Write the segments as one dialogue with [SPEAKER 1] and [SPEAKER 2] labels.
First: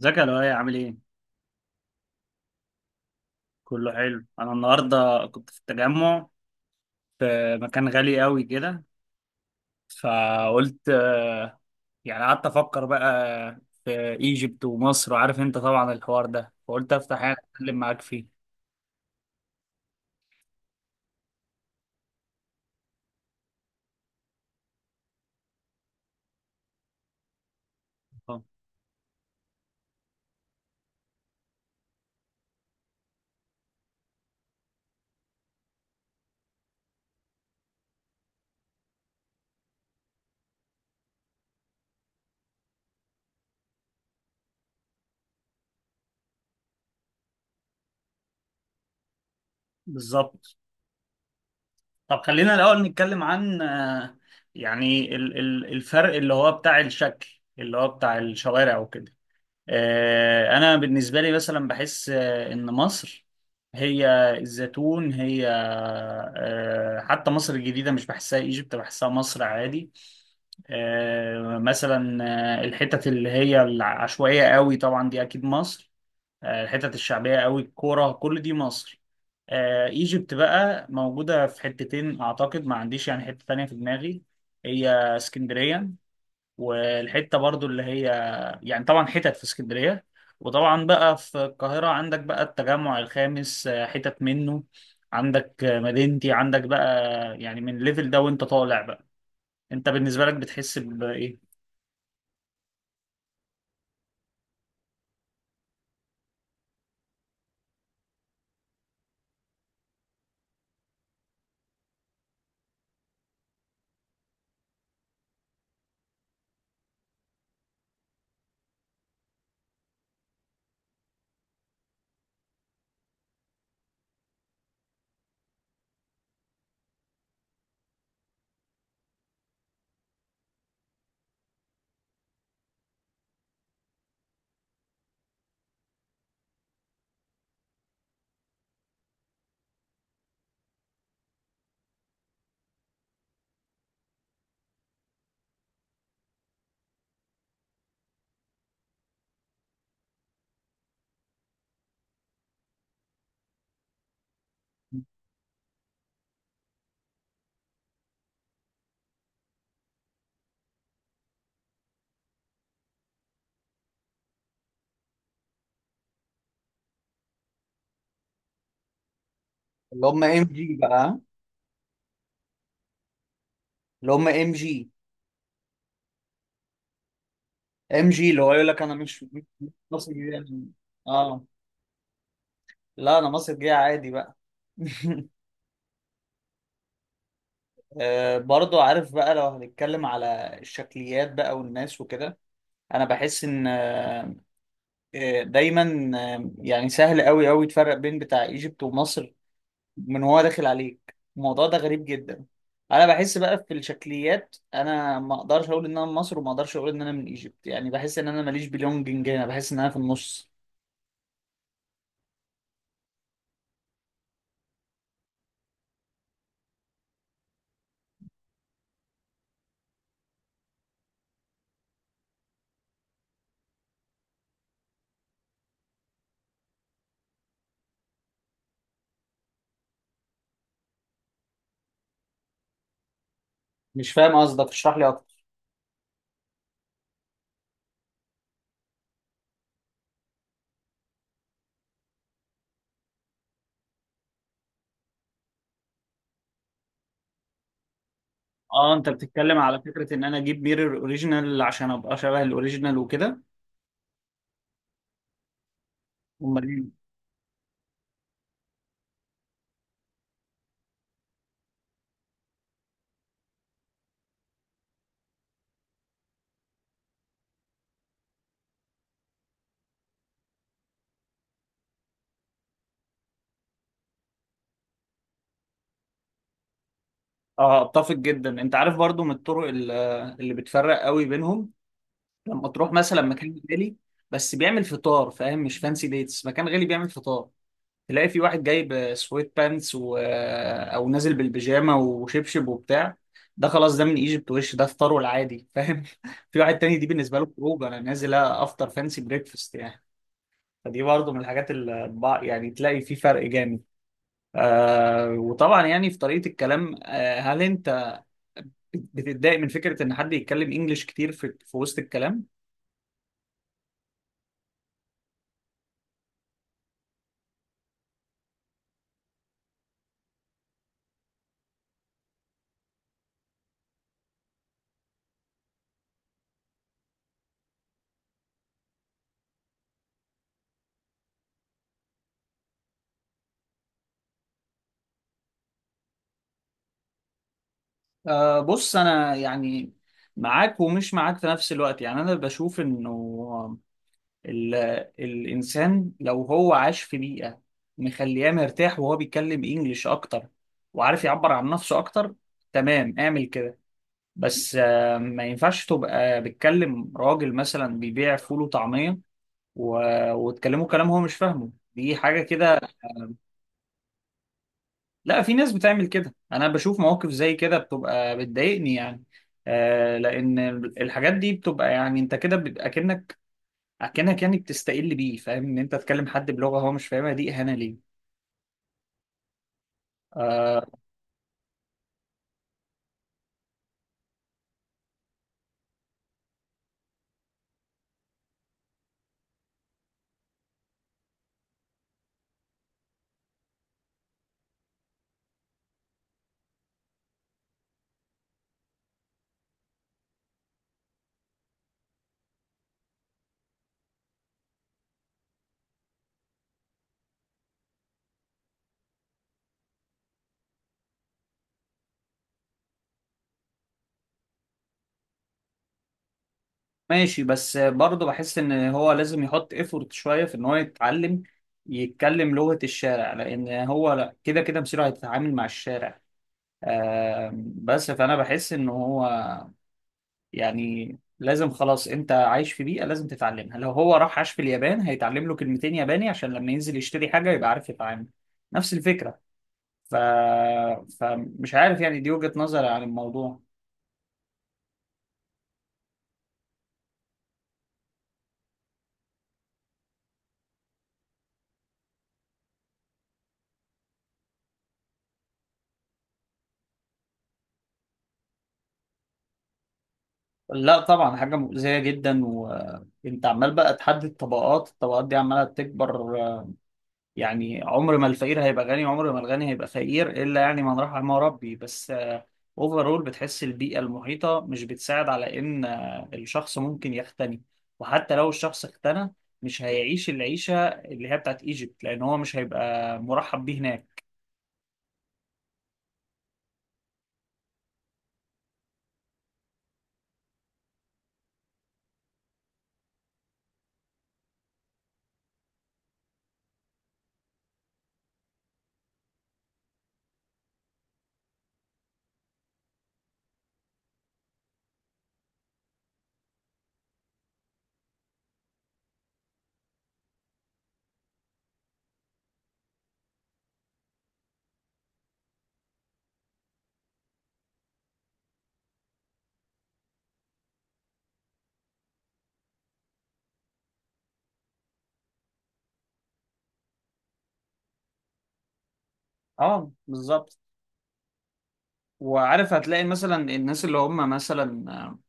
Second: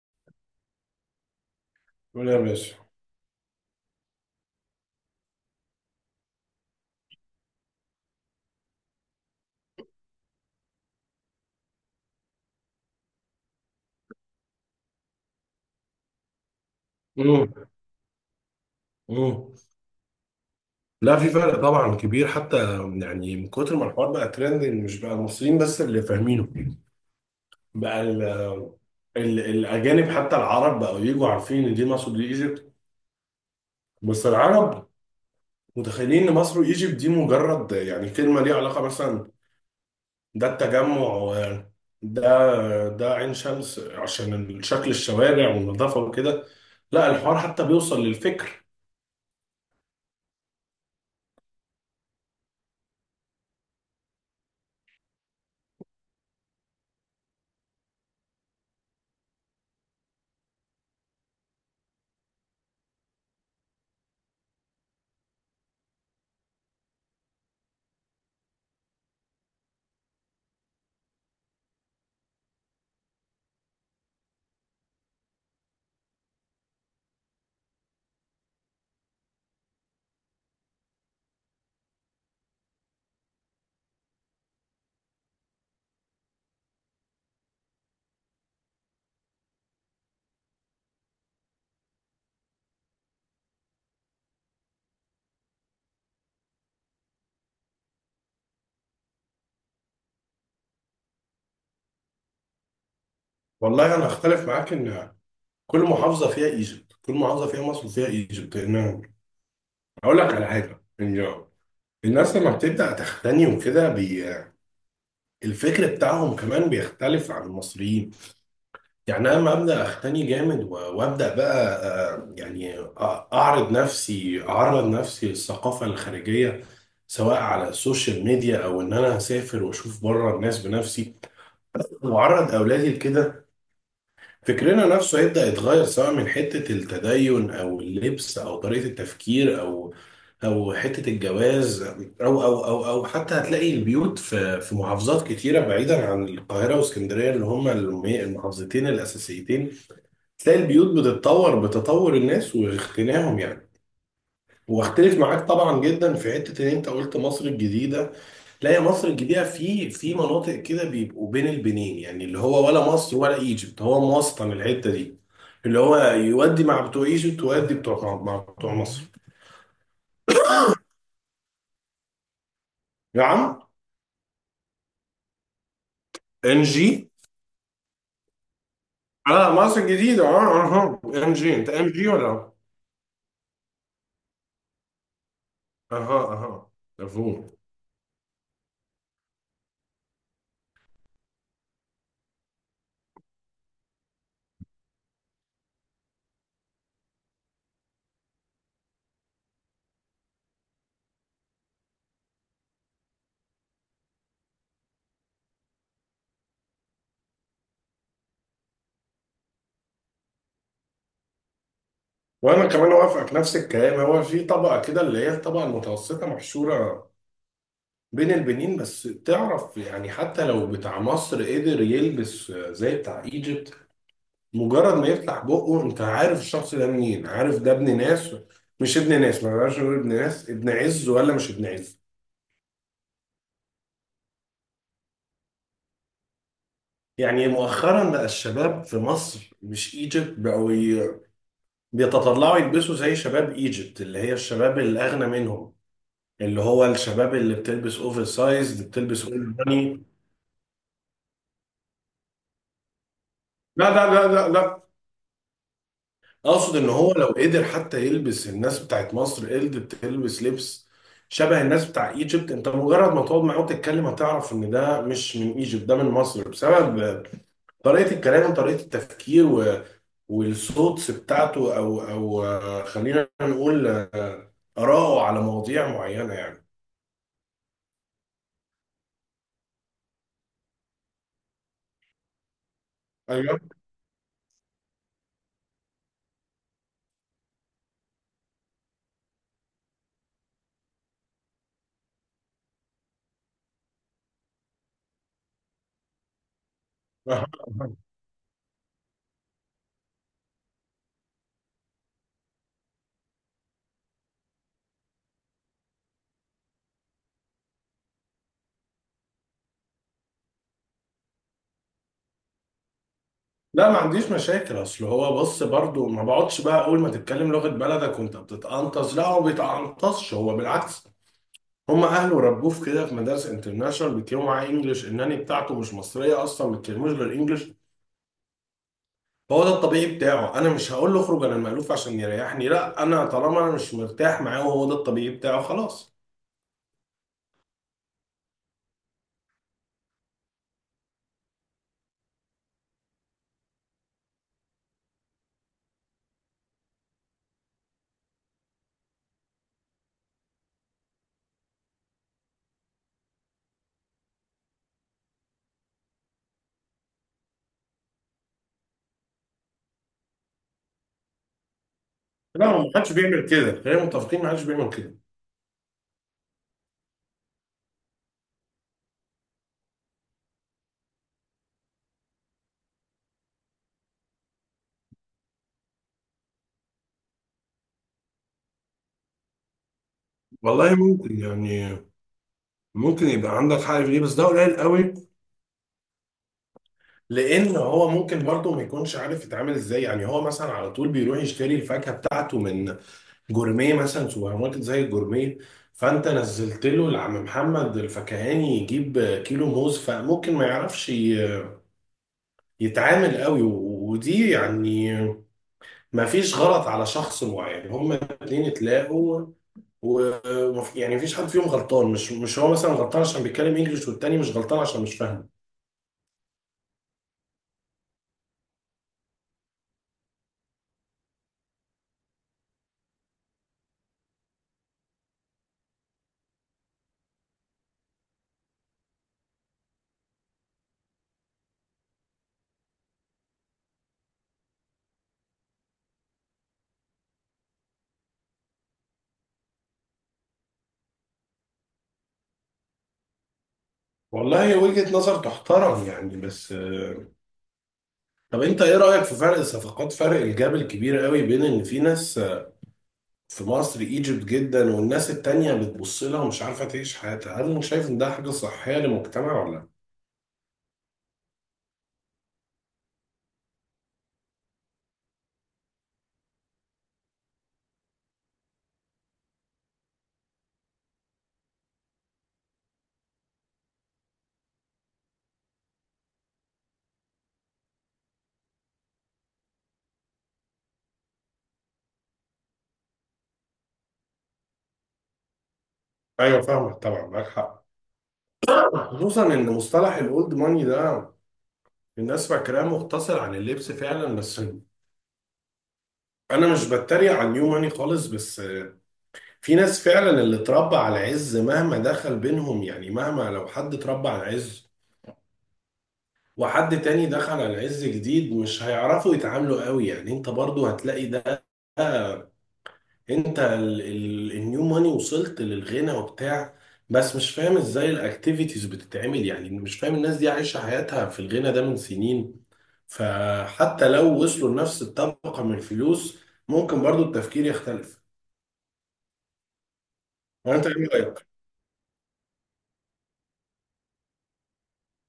[SPEAKER 1] ازيك يا لؤي؟ عامل ايه؟
[SPEAKER 2] ولا يا باشا.
[SPEAKER 1] كله حلو. انا النهارده كنت في التجمع، في مكان غالي قوي كده. فقلت يعني قعدت افكر بقى في ايجيبت ومصر، وعارف انت طبعا الحوار ده، فقلت افتح حاجه
[SPEAKER 2] مم.
[SPEAKER 1] اتكلم معاك فيه.
[SPEAKER 2] مم. لا، في فرق طبعا كبير. حتى من كتر ما الحوار بقى ترندنج، مش بقى المصريين بس اللي فاهمينه. بقى ال
[SPEAKER 1] اه،
[SPEAKER 2] ال الاجانب حتى العرب بقوا يجوا عارفين ان دي مصر دي ايجيبت. بس العرب متخيلين ان مصر وايجيبت دي مجرد كلمه ليها علاقه، مثلا ده التجمع ده ده عين شمس عشان شكل الشوارع والنظافه وكده. لا، الحوار حتى بيوصل للفكر.
[SPEAKER 1] بالظبط. طب خلينا الاول نتكلم عن يعني الفرق اللي هو بتاع الشكل اللي هو بتاع الشوارع وكده. انا بالنسبه لي مثلا بحس ان مصر هي الزيتون، هي حتى مصر الجديده، مش بحسها ايجيبت، بحسها مصر عادي. مثلا الحتت اللي هي العشوائيه قوي طبعا، دي اكيد مصر. الحتت الشعبيه قوي، الكوره، كل دي مصر. ايجيبت بقى موجوده في حتتين، اعتقد ما عنديش يعني حته تانية في دماغي. هي اسكندريه، والحته برضو اللي هي يعني طبعا حتت في اسكندريه، وطبعا بقى في القاهره عندك بقى التجمع الخامس، حتت منه، عندك مدينتي، عندك بقى يعني من الليفل ده وانت طالع بقى. انت بالنسبه لك بتحس بايه؟
[SPEAKER 2] والله انا اختلف معاك. ان كل محافظه فيها ايجيبت، كل محافظه فيها مصر وفيها ايجيبت. لان اقول لك على حاجه، إن الناس لما بتبدا تختني وكده الفكر بتاعهم كمان بيختلف عن المصريين. انا لما ابدا اختني جامد وابدا بقى، آه، يعني أ- اعرض نفسي، اعرض نفسي للثقافه الخارجيه، سواء على السوشيال ميديا او ان انا اسافر واشوف بره الناس بنفسي واعرض اولادي لكده. فكرنا نفسه هيبدأ يتغير، سواء من حتة التدين أو اللبس أو طريقة التفكير أو أو حتة الجواز أو حتى هتلاقي البيوت في محافظات كتيرة بعيدا عن القاهرة واسكندرية، اللي هما المحافظتين الأساسيتين، تلاقي البيوت بتتطور بتطور الناس واغتناهم يعني. واختلف معاك طبعا جدا في حتة إن أنت قلت مصر الجديدة. لا يا مصر الجديدة، في مناطق كده بيبقوا بين البنين، اللي هو ولا مصر ولا ايجيبت، هو موسطن الحتة دي، اللي هو يودي مع بتوع ايجيبت ويودي بتوع مع بتوع مصر.
[SPEAKER 1] اللي هم ام جي بقى.
[SPEAKER 2] يا عم،
[SPEAKER 1] اللي هم ام جي.
[SPEAKER 2] ام جي.
[SPEAKER 1] ام جي اللي هو يقول لك انا مش
[SPEAKER 2] اه، مصر الجديدة.
[SPEAKER 1] مصري
[SPEAKER 2] اه،
[SPEAKER 1] يعني.
[SPEAKER 2] اها، ام
[SPEAKER 1] اه.
[SPEAKER 2] جي. انت ام جي ولا؟
[SPEAKER 1] لا انا مصري جاي عادي بقى.
[SPEAKER 2] اها، اها، مفهوم.
[SPEAKER 1] برضو عارف بقى، لو هنتكلم على الشكليات بقى والناس وكده، انا بحس ان دايما يعني سهل قوي قوي تفرق بين بتاع ايجيبت ومصر من هو داخل عليك. الموضوع ده غريب جدا. انا بحس بقى في الشكليات، انا ما اقدرش اقول ان انا من مصر وما اقدرش اقول ان انا من ايجيبت، يعني بحس ان انا ماليش بلونجنج هنا، بحس ان انا في النص.
[SPEAKER 2] وانا كمان اوافقك نفس الكلام. هو في طبقة كده اللي هي الطبقة المتوسطة محشورة بين البنين. بس تعرف، حتى لو بتاع مصر قدر يلبس زي بتاع ايجيبت، مجرد ما يفتح بقه انت عارف الشخص ده منين. عارف ده ابن ناس؟ مش ابن ناس، ما بقاش نقول ابن ناس، ابن عز ولا مش ابن عز.
[SPEAKER 1] مش فاهم قصدك، اشرح لي اكتر.
[SPEAKER 2] مؤخرا بقى الشباب في مصر مش ايجيبت بقوا بيتطلعوا يلبسوا زي شباب ايجيبت، اللي هي الشباب الاغنى منهم، اللي هو الشباب اللي بتلبس اوفر سايز، اللي
[SPEAKER 1] اه، انت
[SPEAKER 2] بتلبس اول
[SPEAKER 1] بتتكلم على
[SPEAKER 2] باني.
[SPEAKER 1] فكرة ان انا اجيب ميرور اوريجينال عشان ابقى شبه الاوريجينال وكده؟
[SPEAKER 2] لا لا لا لا لا،
[SPEAKER 1] امال
[SPEAKER 2] اقصد ان
[SPEAKER 1] إيه؟
[SPEAKER 2] هو لو قدر. حتى يلبس، الناس بتاعت مصر قدرت تلبس لبس شبه الناس بتاع ايجيبت، انت مجرد ما تقعد معاه وتتكلم هتعرف ان ده مش من ايجيبت، ده من مصر، بسبب طريقة الكلام وطريقة التفكير والصوتس بتاعته، او او خلينا نقول آراءه على مواضيع معينة يعني.
[SPEAKER 1] اه، اتفق جدا. انت عارف برضو من الطرق اللي بتفرق قوي بينهم، لما تروح مثلا
[SPEAKER 2] ايوه.
[SPEAKER 1] مكان غالي بس بيعمل فطار، فاهم؟ مش فانسي ديتس، مكان غالي بيعمل فطار. تلاقي في واحد جايب سويت بانتس و... آه، او نازل بالبيجامه وشبشب وبتاع. ده خلاص ده من ايجيبت، وش ده فطاره العادي، فاهم؟ في واحد تاني دي بالنسبه
[SPEAKER 2] أها.
[SPEAKER 1] له خروج، انا نازل افطر فانسي بريكفاست يعني. فدي برضه من الحاجات اللي يعني تلاقي في فرق جامد. وطبعا يعني في طريقه الكلام. هل انت بتتضايق من فكره ان حد يتكلم انجليش كتير في وسط الكلام؟
[SPEAKER 2] لا، ما عنديش مشاكل. اصل هو بص، برضو ما بقعدش بقى اول ما تتكلم لغة بلدك وانت بتتقنطص. لا، هو ما بيتقنطصش، هو بالعكس. هم اهله ربوه في كده، في مدارس انترناشونال بيتكلموا معاه انجلش، الناني بتاعته مش مصريه اصلا ما بيتكلموش غير انجلش. فهو ده الطبيعي بتاعه. انا مش هقول له اخرج انا المألوف عشان يريحني. لا، انا طالما انا مش مرتاح معاه وهو ده الطبيعي بتاعه، خلاص.
[SPEAKER 1] أه بص، أنا يعني معاك ومش معاك في نفس الوقت. يعني أنا بشوف إنه ال... الإنسان لو هو عاش في بيئة مخلياه مرتاح وهو بيتكلم إنجليش أكتر وعارف يعبر عن نفسه أكتر، تمام، اعمل كده. بس أه ما ينفعش تبقى بتكلم راجل مثلا بيبيع فول وطعمية و... وتكلمه كلام هو مش فاهمه. دي حاجة
[SPEAKER 2] لا، هو
[SPEAKER 1] كده.
[SPEAKER 2] ما حدش بيعمل كده، خلينا متفقين ما حدش بيعمل كده.
[SPEAKER 1] لا في ناس بتعمل كده، انا بشوف مواقف زي كده بتبقى بتضايقني يعني. لان الحاجات دي بتبقى يعني انت كده بيبقى اكنك، يعني بتستقل بيه. فاهم ان انت تكلم حد بلغة هو مش فاهمها دي اهانة ليه. آه.
[SPEAKER 2] والله ممكن ممكن يبقى عندك حق في دي، بس ده قليل قوي. لان هو ممكن برضه ما يكونش عارف يتعامل ازاي. هو مثلا على طول بيروح يشتري الفاكهه بتاعته من جورميه مثلا، سوبر ماركت زي الجورميه. فانت نزلت له لعم محمد الفكهاني يجيب كيلو موز، فممكن ما يعرفش يتعامل قوي ودي يعني ما فيش غلط على شخص معين، هما الاتنين اتلاقوا و يعني مفيش حد فيهم غلطان. مش هو مثلا غلطان عشان بيتكلم انجلش والتاني مش غلطان عشان مش فاهم.
[SPEAKER 1] ماشي بس برضه بحس ان هو لازم يحط ايفورت شوية في ان هو يتعلم يتكلم لغة الشارع، لان هو لا كده كده مصيره هيتعامل مع الشارع. بس فانا بحس ان هو يعني لازم، خلاص انت عايش في بيئة لازم تتعلمها. لو هو راح عاش في اليابان هيتعلم له كلمتين ياباني عشان لما ينزل يشتري حاجة يبقى عارف يتعامل. نفس الفكرة. ف... فمش عارف، يعني دي وجهة نظري عن الموضوع.
[SPEAKER 2] والله وجهة نظر تحترم يعني. بس طب انت ايه رأيك في فرق الصفقات، فرق الجاب الكبير قوي بين ان في ناس في مصر ايجيبت جدا والناس التانية بتبص لها ومش عارفة تعيش حياتها؟ هل شايف ان ده حاجة صحية للمجتمع ولا لا؟
[SPEAKER 1] لا طبعا حاجة مؤذية جدا. وانت عمال بقى تحدد طبقات، الطبقات دي عمالة تكبر يعني. عمر ما الفقير هيبقى غني، عمر ما الغني هيبقى فقير، إلا يعني من رحم ربي بس. اوفرول بتحس البيئة المحيطة مش بتساعد على إن الشخص ممكن يغتني. وحتى لو الشخص اغتنى مش هيعيش العيشة اللي هي بتاعت ايجيبت، لأن هو مش هيبقى مرحب بيه هناك.
[SPEAKER 2] ايوه، فاهمك طبعا، معاك حق. خصوصا ان مصطلح الاولد ماني ده الناس فاكراه مقتصر عن اللبس فعلا، بس انا مش بتريق على النيو ماني خالص. بس في ناس فعلا اللي اتربى على عز، مهما دخل بينهم، مهما لو حد اتربى على عز وحد تاني دخل على عز جديد، مش هيعرفوا يتعاملوا قوي. انت برضو هتلاقي ده، انت ال النيو ماني وصلت للغنى وبتاع، بس مش فاهم ازاي الاكتيفيتيز بتتعمل. مش فاهم، الناس دي عايشة حياتها في الغنى ده من سنين، فحتى لو وصلوا لنفس الطبقة من الفلوس ممكن برضو التفكير يختلف.
[SPEAKER 1] اه بالظبط.
[SPEAKER 2] وانت ايه رأيك؟
[SPEAKER 1] وعارف هتلاقي مثلا الناس اللي هم مثلا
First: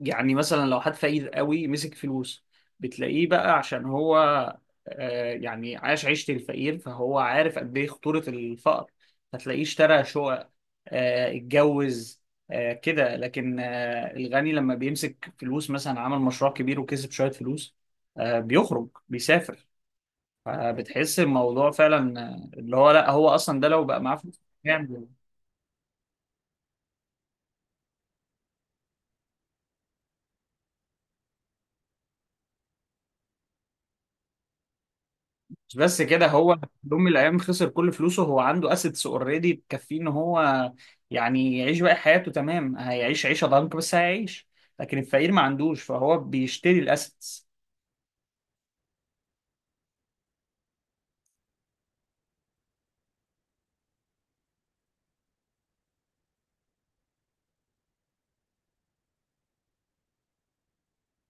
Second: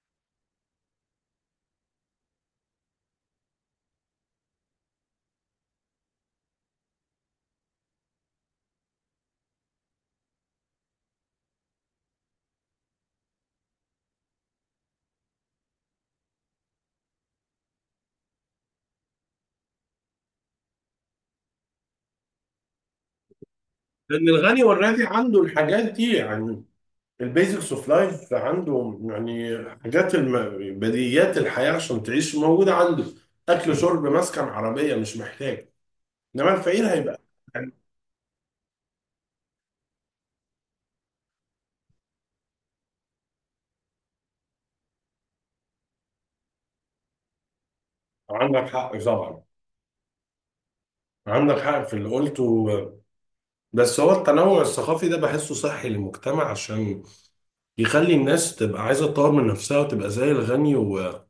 [SPEAKER 1] يعني مثلا لو حد فقير قوي مسك فلوس، بتلاقيه بقى عشان هو يعني عاش عيشة الفقير فهو عارف قد ايه خطورة الفقر، فتلاقيه اشترى شقق، اتجوز، كده. لكن الغني لما بيمسك فلوس مثلا عمل مشروع كبير وكسب شوية فلوس، بيخرج، بيسافر. فبتحس الموضوع فعلا اللي هو لا هو اصلا ده لو بقى معاه
[SPEAKER 2] لان
[SPEAKER 1] فلوس
[SPEAKER 2] الغني والراضي
[SPEAKER 1] يعني.
[SPEAKER 2] عنده الحاجات دي يعني، البيزكس اوف لايف عنده، بديهيات الحياة عشان تعيش موجودة عنده. اكل، شرب، مسكن، عربية، مش محتاج.
[SPEAKER 1] مش بس كده.
[SPEAKER 2] انما
[SPEAKER 1] هو في
[SPEAKER 2] الفقير
[SPEAKER 1] يوم من
[SPEAKER 2] هيبقى.
[SPEAKER 1] الايام خسر كل فلوسه، هو عنده اسيتس اوريدي تكفيه ان هو يعني يعيش باقي حياته. تمام، هيعيش عيشه ضنك بس هيعيش. لكن الفقير ما عندوش فهو بيشتري الاسيتس.
[SPEAKER 2] عندك حق طبعا، عندك حق في اللي قلته. بس هو التنوع الثقافي ده بحسه صحي للمجتمع، عشان يخلي الناس تبقى عايزة تطور من نفسها وتبقى زي الغني، وحاجة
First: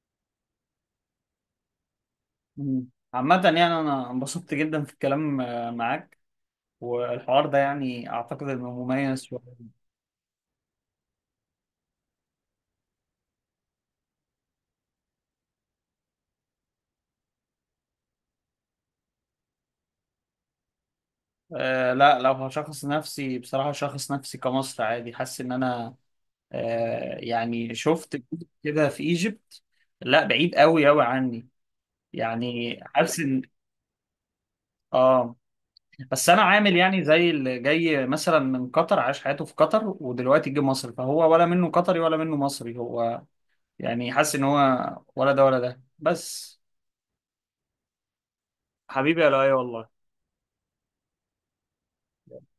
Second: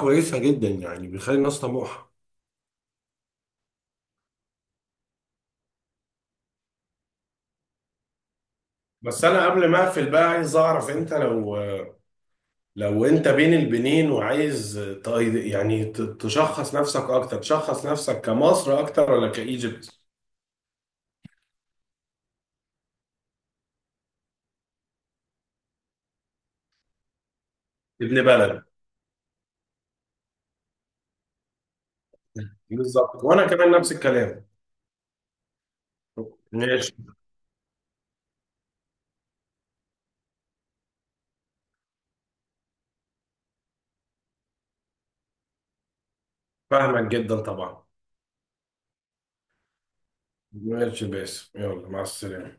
[SPEAKER 2] كويسة جدا يعني، بيخلي الناس طموحة.
[SPEAKER 1] مم. عامة يعني انا انبسطت جدا في الكلام معاك، والحوار ده يعني اعتقد انه مميز
[SPEAKER 2] بس أنا
[SPEAKER 1] شوية.
[SPEAKER 2] قبل ما أقفل بقى عايز أعرف أنت، لو أنت بين البنين وعايز تشخص نفسك أكتر، تشخص نفسك كمصر أكتر ولا كإيجيبت؟
[SPEAKER 1] أه لا، لو هشخص نفسي بصراحة شخص نفسي كمصر عادي. حاسس ان انا يعني شفت
[SPEAKER 2] ابن بلد.
[SPEAKER 1] كده في ايجيبت، لا بعيد قوي قوي عني. يعني حاسس
[SPEAKER 2] بالظبط،
[SPEAKER 1] ان.
[SPEAKER 2] وأنا كمان نفس الكلام.
[SPEAKER 1] اه بس انا عامل
[SPEAKER 2] ماشي.
[SPEAKER 1] يعني زي اللي جاي مثلا من قطر عاش حياته في قطر ودلوقتي جه مصر، فهو ولا منه قطري ولا منه مصري. هو يعني حاسس ان هو ولا ده ولا ده بس.
[SPEAKER 2] فاهمك جدا طبعا.
[SPEAKER 1] حبيبي يا لؤي والله.
[SPEAKER 2] ماشي باسم، يلا مع السلامة.